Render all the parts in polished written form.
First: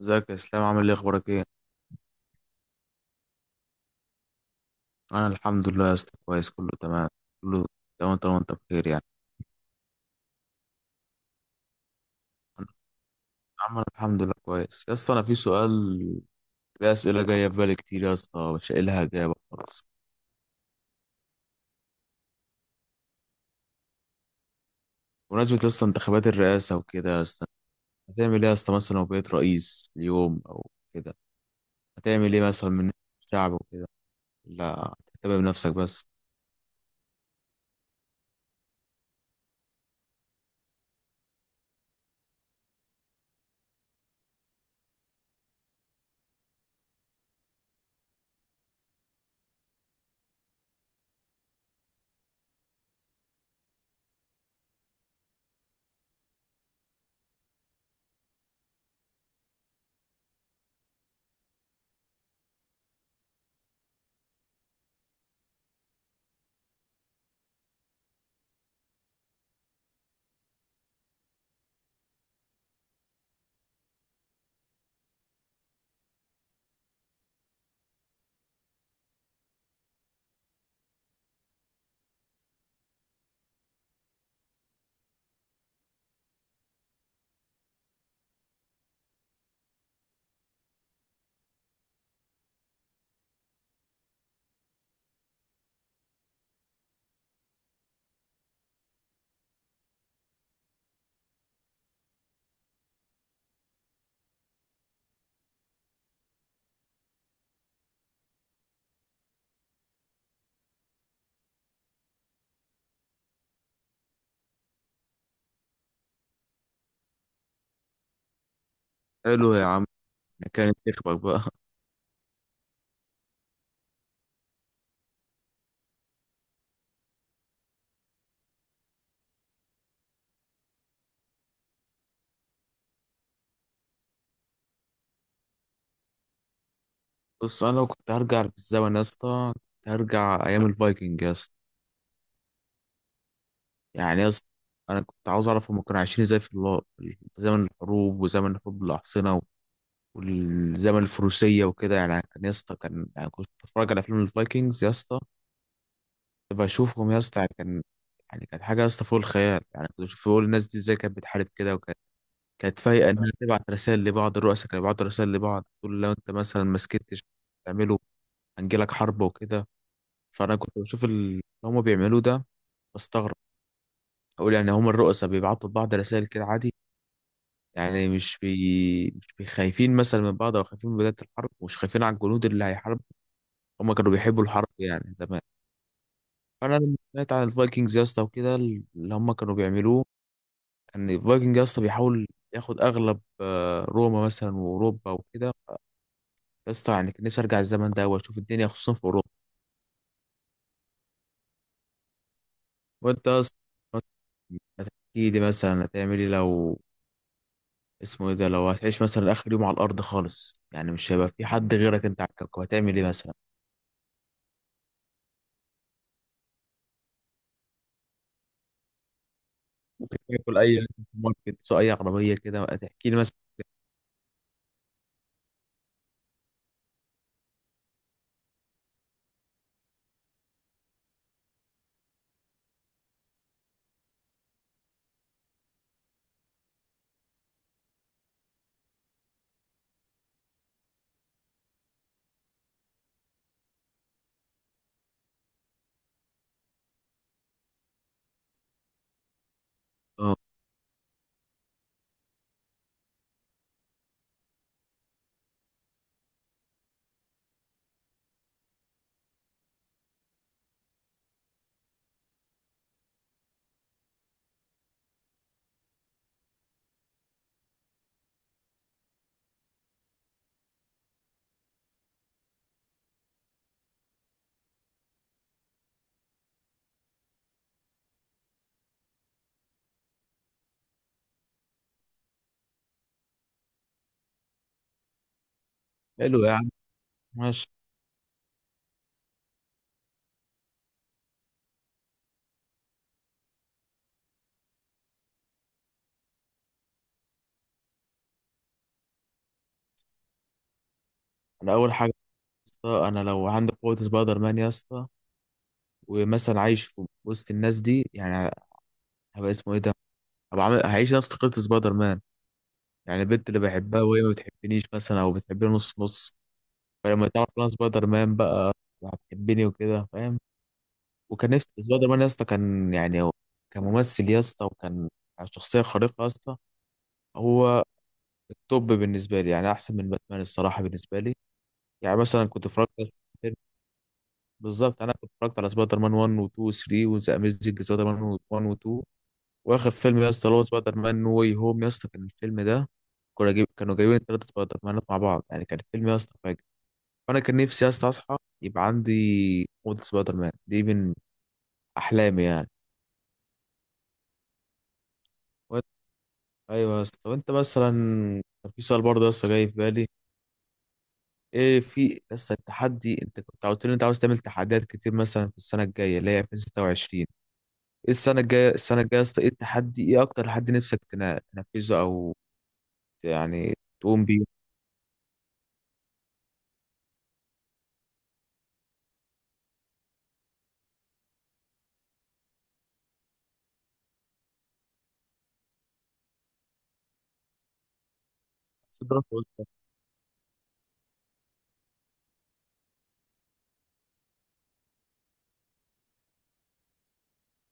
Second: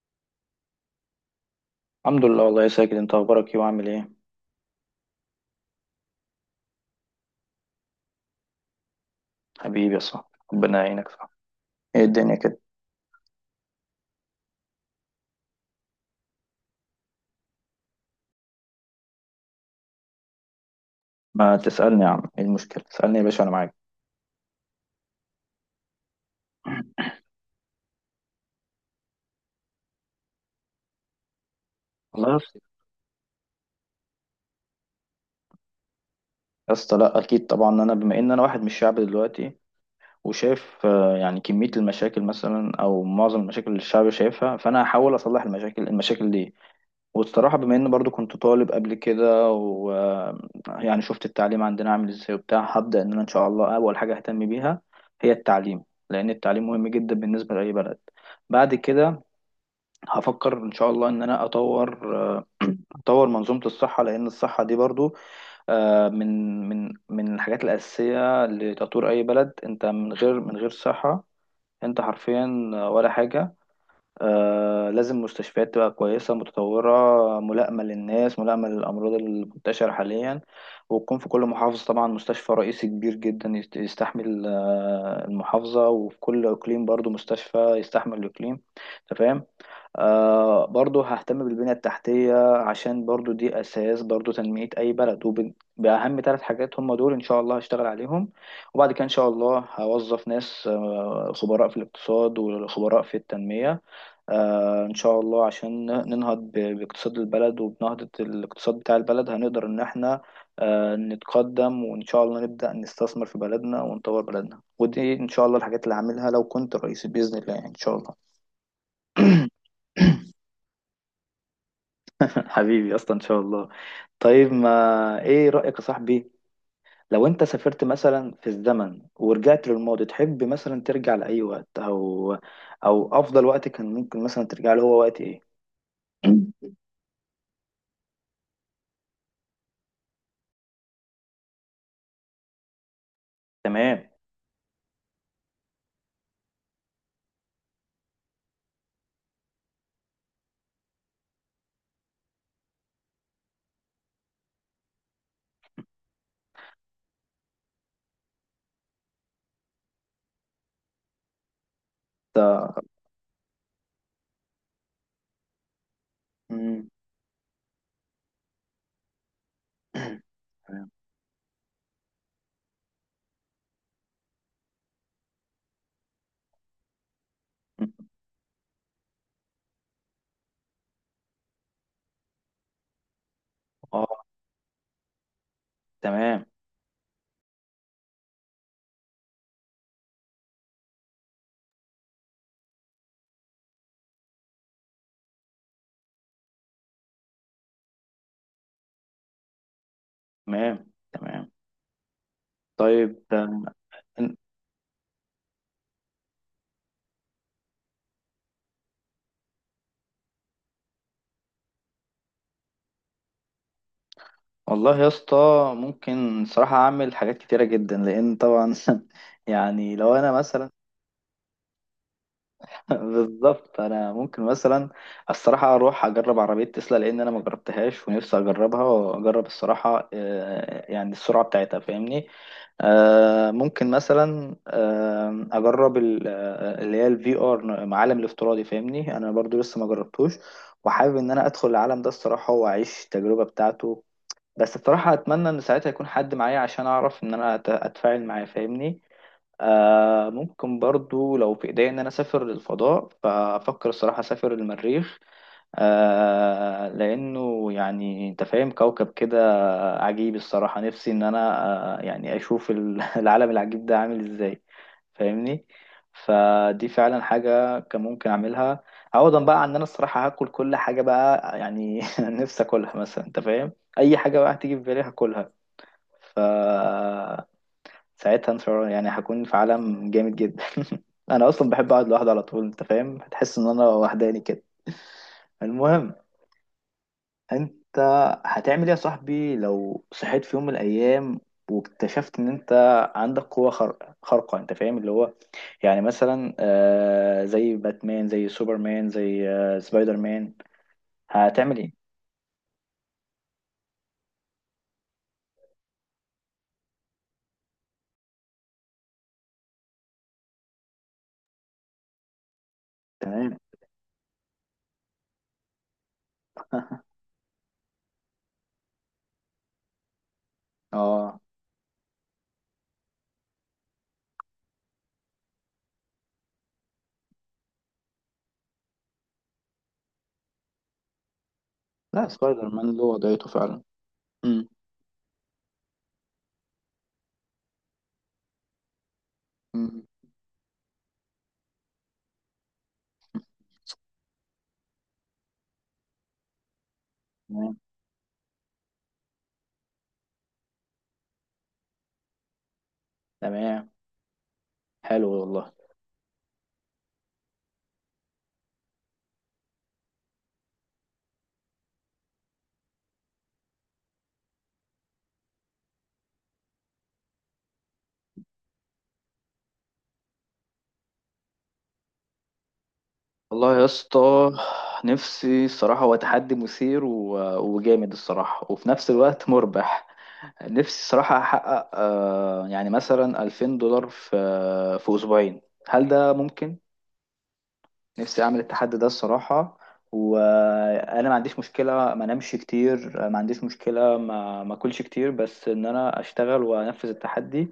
ازيك يا اسلام؟ عامل ايه؟ اخبارك ايه؟ الحمد لله، والله يا ساجد. انت اخبارك ايه وعامل ايه؟ انا الحمد لله يا اسطى، كويس، كله تمام كله تمام طالما انت بخير يعني. حبيبي يا صاحبي. ربنا يعينك، صح؟ ايه الدنيا كده؟ عمل الحمد لله كويس يا اسطى. انا في سؤال، في اسئله جايه في بالي كتير يا اسطى مش قايل لها اجابه خالص. ما تسالني يا عم، ايه المشكله؟ اسالني يا باشا، انا معاك. بمناسبه يا اسطى انتخابات الرئاسه وكده، يا اسطى هتعمل ايه يا اسطى؟ مثلا لو بقيت رئيس اليوم او كده، والله هتعمل يا ايه اسطى. مثلا من الشعب وكده؟ لا هتهتم بنفسك بس؟ يا اسطى، لا اكيد طبعا. انا بما ان انا واحد من الشعب دلوقتي وشايف، يعني كميه المشاكل مثلا او معظم المشاكل اللي الشعب شايفها، فانا هحاول اصلح المشاكل دي. والصراحة بما إن برضو كنت طالب قبل كده ويعني شفت التعليم عندنا عامل إزاي وبتاع، هبدأ إن أنا إن شاء الله أول حاجة أهتم بيها هي التعليم. لأن التعليم مهم جدا بالنسبة لأي بلد. بعد كده هفكر إن شاء الله إن أنا أطور منظومة الصحة. لأن الصحة دي برضو، من الحاجات الأساسية لتطوير أي بلد. أنت من غير صحة، أنت حرفيا ولا حاجة. لازم مستشفيات تبقى كويسة متطورة، ملائمة للناس، ملائمة للأمراض المنتشرة حاليا. وتكون في كل محافظة طبعا مستشفى رئيسي كبير جدا يستحمل المحافظة، وفي كل إقليم برضو مستشفى يستحمل الإقليم. أنت فاهم؟ برضو ههتم بالبنية التحتية، عشان برضو دي أساس برضو تنمية أي بلد. وبأهم ثلاث حاجات هم دول إن شاء الله هشتغل عليهم. وبعد كده إن شاء الله هوظف ناس، خبراء في الاقتصاد وخبراء في التنمية، إن شاء الله، عشان ننهض باقتصاد البلد. وبنهضة الاقتصاد بتاع البلد هنقدر إن إحنا نتقدم. وإن شاء الله نبدأ نستثمر في بلدنا ونطور بلدنا. ودي إن شاء الله الحاجات اللي هعملها لو كنت رئيس بإذن الله، يعني إن شاء الله. حلو يا عم، كانت تخبك بقى حبيبي أصلا إن شاء الله. طيب، ما إيه رأيك يا صاحبي؟ لو أنت سافرت مثلا في الزمن ورجعت للماضي، تحب مثلا ترجع لأي وقت؟ أو أفضل وقت كان ممكن مثلا ترجع له، هو وقت إيه؟ بص، انا لو كنت هرجع في الزمن يا اسطى، كنت هرجع ايام الفايكنج يا اسطى. تمام. يعني يا اسطى انا كنت عاوز اعرف هم كانوا عايشين ازاي في الله، زمن الحروب وزمن حروب الاحصنه والزمن الفروسيه وكده. يعني كان يا اسطى، كان يعني كنت بتفرج على فيلم الفايكنجز يا اسطى، كنت بشوفهم يا اسطى، يعني كان، يعني كانت حاجه يا اسطى فوق الخيال. يعني كنت بشوف بقول الناس دي ازاي كانت بتحارب كده، وكانت فايقه انها تبعت رسائل لبعض. الرؤساء كانوا بيبعتوا رسائل لبعض، تقول لو انت مثلا ما مم. سكتش تعمله هنجيلك حرب وكده. فانا كنت تمام. بشوف اللي هم بيعملوه ده، بستغرب اقول يعني هم الرؤساء بيبعتوا لبعض رسائل كده عادي؟ يعني مش خايفين مثلا من بعض، او خايفين من بداية الحرب، ومش خايفين على الجنود اللي هيحاربوا. هم كانوا اه. بيحبوا الحرب يعني زمان. تمام فانا لما سمعت عن الفايكنجز يا اسطى وكده اللي هم كانوا بيعملوه، كان الفايكنج يا اسطى بيحاول ياخد اغلب روما مثلا واوروبا وكده يا اسطى. يعني كان نفسي ارجع الزمن ده واشوف الدنيا، خصوصا في اوروبا. تمام تمام. طيب وانت يا اسطى إن- احكي لي، مثلا هتعمل ايه لو اسمه ايه ده، لو هتعيش مثلا اخر يوم على الارض خالص، يعني مش هيبقى في حد غيرك انت على الكوكب، هتعمل ايه مثلا؟ والله يا اسطى. ممكن صراحة أعمل حاجات كتيرة جدا، لأن طبعا يعني لو أنا اكل مثلا اي أكل في الماركت، سواء اي عربيه كده بقى، تحكي لي مثلا. بالظبط. انا ممكن مثلا الصراحه اروح اجرب عربيه تسلا، لان انا ما جربتهاش ونفسي اجربها، واجرب الصراحه يعني السرعه بتاعتها. فاهمني؟ ممكن مثلا اجرب اللي هي الفي ار، العالم الافتراضي. فاهمني؟ انا برضو لسه ما جربتوش، وحابب ان انا ادخل العالم ده الصراحه واعيش التجربه بتاعته. بس الصراحه اتمنى ان ساعتها يكون حد معايا، عشان اعرف ان انا اتفاعل معاه. فاهمني؟ اه، ممكن برضو لو في إيديا إن أنا أسافر للفضاء، فأفكر الصراحة أسافر المريخ. لأنه يعني أنت فاهم كوكب كده عجيب الصراحة. نفسي إن أنا يعني أشوف العالم العجيب ده عامل إزاي. فاهمني؟ فدي فعلا حاجة كان ممكن أعملها، عوضا بقى عن إن أنا الصراحة هاكل كل حاجة بقى، يعني نفسي أكلها مثلا. أنت فاهم؟ أي حاجة بقى هتيجي في بالي هاكلها. ف ساعتها ان شاء الله، يعني هكون في عالم جامد جدا. انا اصلا بحب اقعد لوحدي على طول. انت فاهم؟ هتحس ان انا وحداني كده. المهم، حلو يا عم، ماشي. انت هتعمل ايه يا صاحبي لو صحيت في يوم من الايام واكتشفت ان انت عندك قوة خارقة؟ انت فاهم اللي هو؟ يعني مثلا زي باتمان، زي سوبرمان، زي سبايدر مان. انا هتعمل اول حاجه ايه؟ يا اسطى، انا لو عندي قوه سبايدر مان يا اسطى، ومثلا عايش في وسط الناس دي يعني، هبقى اسمه ايه ده، هبقى عامل هعيش نفس قصه سبايدر مان. يعني البنت تمام. اللي بحبها وهي ما بتحبنيش مثلا، او بتحبني نص نص، فلما تعرف ان انا سبايدر مان بقى، هتحبني وكده، فاهم. اه. وكان نفسي سبايدر مان يا اسطى، كان يعني هو كممثل يا اسطى، وكان شخصيه خارقه يا اسطى، هو التوب بالنسبه لي يعني، احسن من باتمان الصراحه بالنسبه لي. يعني لا، مثلا سبايدر مان له وضعيته فعلا. امم. بالظبط انا كنت اتفرجت على سبايدر مان 1 و 2 و 3 وذا اميزنج سبايدر مان 1 و 2. واخر فيلم يا اسطى اللي هو سبايدر مان نو واي هوم يا اسطى، كان الفيلم ده كانوا جايبين ثلاث سبايدر مانات مع بعض، يعني كان الفيلم يا اسطى فاجر. فانا كان تمام نفسي يا اسطى اصحى يبقى عندي قوه سبايدر مان، دي من احلامي يعني. تمام. حلو والله. وأنت- ايوه يا اسطى. طب انت مثلا، كان في سؤال برضه يا اسطى جاي في بالي، ايه في لسه التحدي؟ انت كنت قلت لي انت عاوز تعمل تحديات كتير مثلا في السنه الجايه اللي هي 2026. ايه السنه الجايه يا اسطى ايه التحدي؟ ايه اكتر تحدي نفسك تنفذه، او يعني والله يا تقوم بيه؟ اسطى، نفسي الصراحة هو تحدي مثير وجامد الصراحة، وفي نفس الوقت مربح. نفسي الصراحة أحقق يعني مثلا $2000 في أسبوعين. هل ده ممكن؟ نفسي اعمل التحدي ده تضرب فوق. الصراحه. وانا ما عنديش مشكله ما انامش كتير، ما عنديش مشكله ما اكلش كتير، بس ان انا اشتغل وانفذ التحدي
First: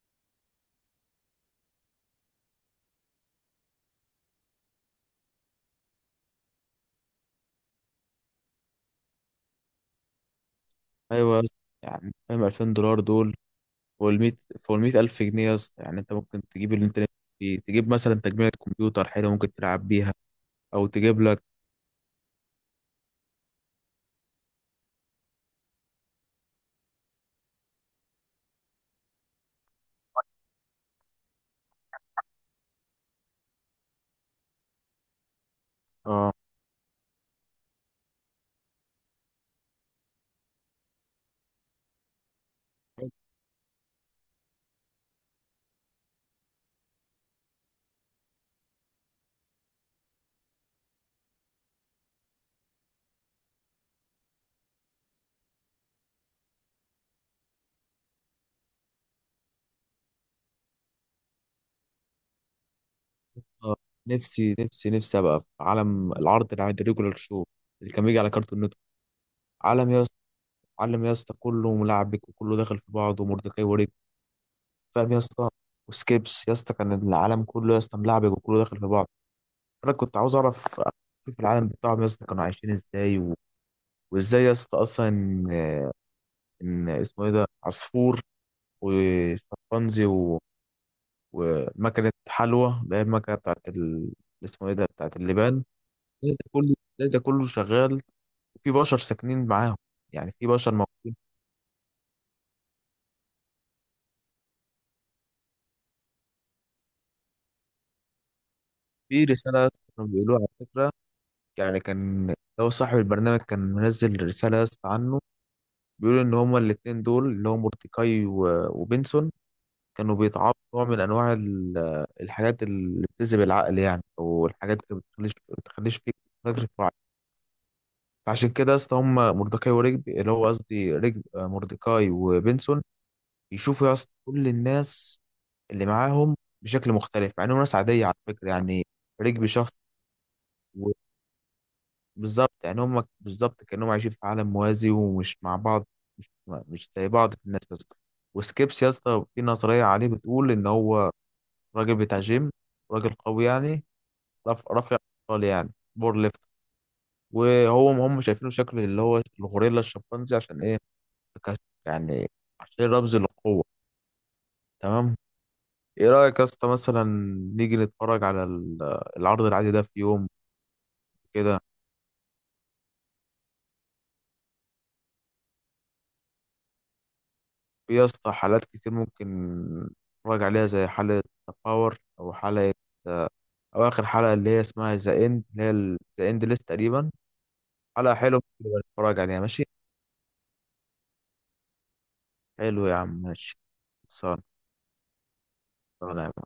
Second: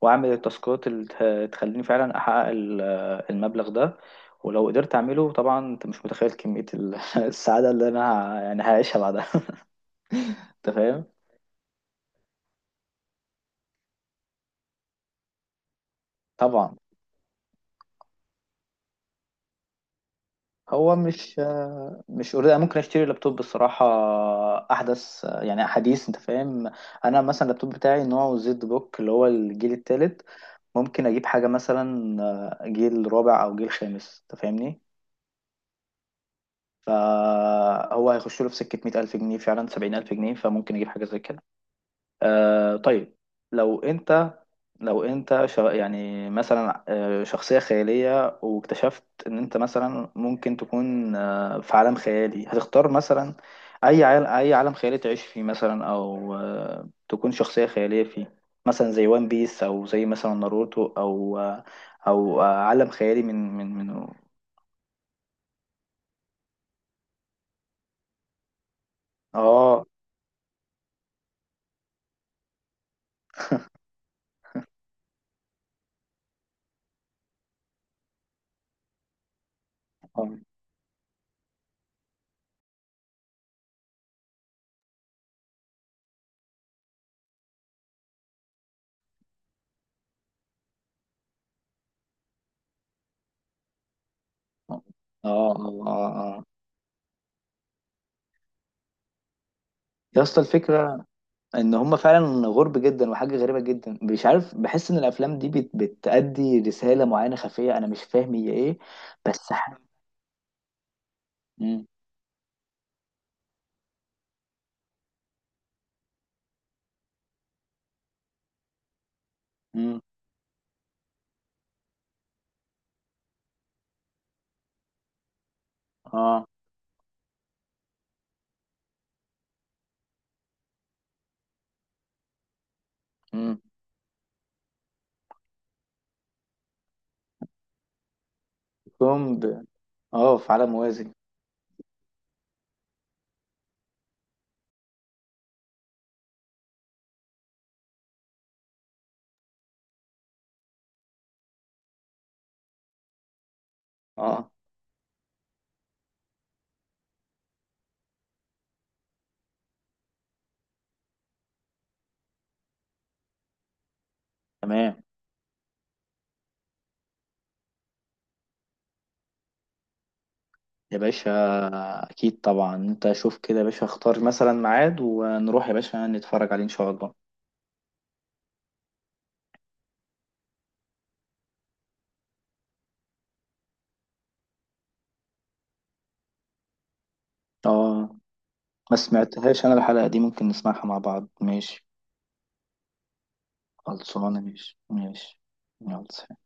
واعمل التاسكات اللي تخليني فعلا احقق المبلغ ده. ولو قدرت اعمله طبعا، انت مش متخيل كميه السعاده اللي انا يعني هعيشها بعدها. انت فاهم؟ ايوه يا اسطى. يعني فاهم $2000 دول فوق ال 100، فوق ال 100000 جنيه يا اسطى. يعني انت ممكن تجيب طبعا. اللي انت نفسك فيه، تجيب مثلا تجميع كمبيوتر حلو ممكن تلعب بيها، او هو تجيب مش لك. مش أريد. أنا ممكن اشتري لابتوب الصراحه احدث، يعني حديث. انت فاهم؟ انا مثلا اللابتوب بتاعي نوعه زد بوك اللي هو الجيل الثالث. ممكن اجيب حاجه مثلا جيل رابع او جيل خامس. انت فاهمني؟ اه. فهو هيخش له في سكه 100,000 جنيه فعلا، 70,000 جنيه. فممكن اجيب حاجه زي كده. طيب، لو انت لو انت يعني مثلا شخصية خيالية، واكتشفت ان انت مثلا ممكن تكون في عالم خيالي. هتختار مثلا اي عالم خيالي تعيش فيه مثلا؟ او تكون شخصية خيالية فيه. مثلا زي وان بيس، او زي مثلا ناروتو، او آه، او آه، عالم خيالي. من من آه، من نفسي ابقى في عالم العرض اللي عند ريجولار شو، اللي كان بيجي على كارتون نتورك. اه، عالم يا علم يا اسطى كله ملعبك وكله داخل في بعض، ومردكاي وريك، فاهم يا اسطى؟ وسكيبس يا اسطى، كان العالم كله يا اسطى ملعبك وكله داخل في بعض. انا كنت عاوز اه، اعرف اشوف العالم بتاعهم يا اسطى، كانوا عايشين ازاي وازاي يا اسطى اصلا إن اسمه ايه ده عصفور وشمبانزي ومكنه حلوى، اللي هي المكنه بتاعت اللي اسمه ايه اه، ده بتاعت اه. اللبان. آه. إزاي آه. ده كله إزاي ده كله شغال وفي بشر ساكنين معاهم؟ يا يعني اسطى، في بشر الفكرة موجودين. ان هم فعلا غرب جدا، وحاجه غريبه جدا. مش عارف، بحس ان الافلام دي بتأدي رساله معينه خفيه، انا مش فاهم هي ايه. في بس رساله يا ح... اسطى كانوا بيقولوها على فكره، يعني مم. كان لو صاحب البرنامج كان منزل رسالة يا اسطى عنه، بيقول إن هما الاتنين دول اللي هو مورتيكاي وبنسون مم. كانوا بيتعاطوا نوع من أنواع الحاجات اللي بتذهب العقل يعني، أو الحاجات اللي بتخليش فيك اه. فاكر في الوعي. فعشان كده يا اسطى هما مورتيكاي ورجب اللي هو قصدي رجب مورتيكاي وبنسون مم. بيشوفوا يا اسطى كل الناس اللي معاهم بشكل مختلف، مع إنهم ناس عادية على فكرة يعني. كوم رجب ب... شخص، اه، في عالم موازي. بالظبط يعني، هم بالظبط كأنهم عايشين في عالم موازي ومش مع بعض، مش زي بعض في الناس بس. وسكيبس يا اسطى في نظرية عليه بتقول إن هو راجل بتاع جيم، راجل قوي يعني، اه، رافع أثقال يعني، بور ليفت، وهو هم شايفينه شكل اللي هو الغوريلا الشمبانزي عشان إيه؟ كش- يعني عشان رمز للقوة. تمام. تمام. إيه رأيك يا اسطى مثلا نيجي نتفرج على العرض العادي ده في يوم يا باشا، كده؟ اكيد طبعا. انت شوف كده يا باشا، اختار مثلا ميعاد ونروح يا باشا نتفرج عليه ان شاء الله. في يا اسطى حالات كتير ممكن نراجع عليها، زي حالة باور، أو حالة آه، أو آخر حلقة اللي هي اسمها ذا إند، اللي هي ذا إند ليست تقريبا حلقة اه، حلوة، ممكن نبقى ما نتفرج عليها، ماشي. سمعتهاش انا الحلقه دي. ممكن نسمعها مع بعض. ماشي. حلو يا عم، ماشي. خلصانه، خلصان. ماشي ماشي. يلا خلصان يا سلام. عم.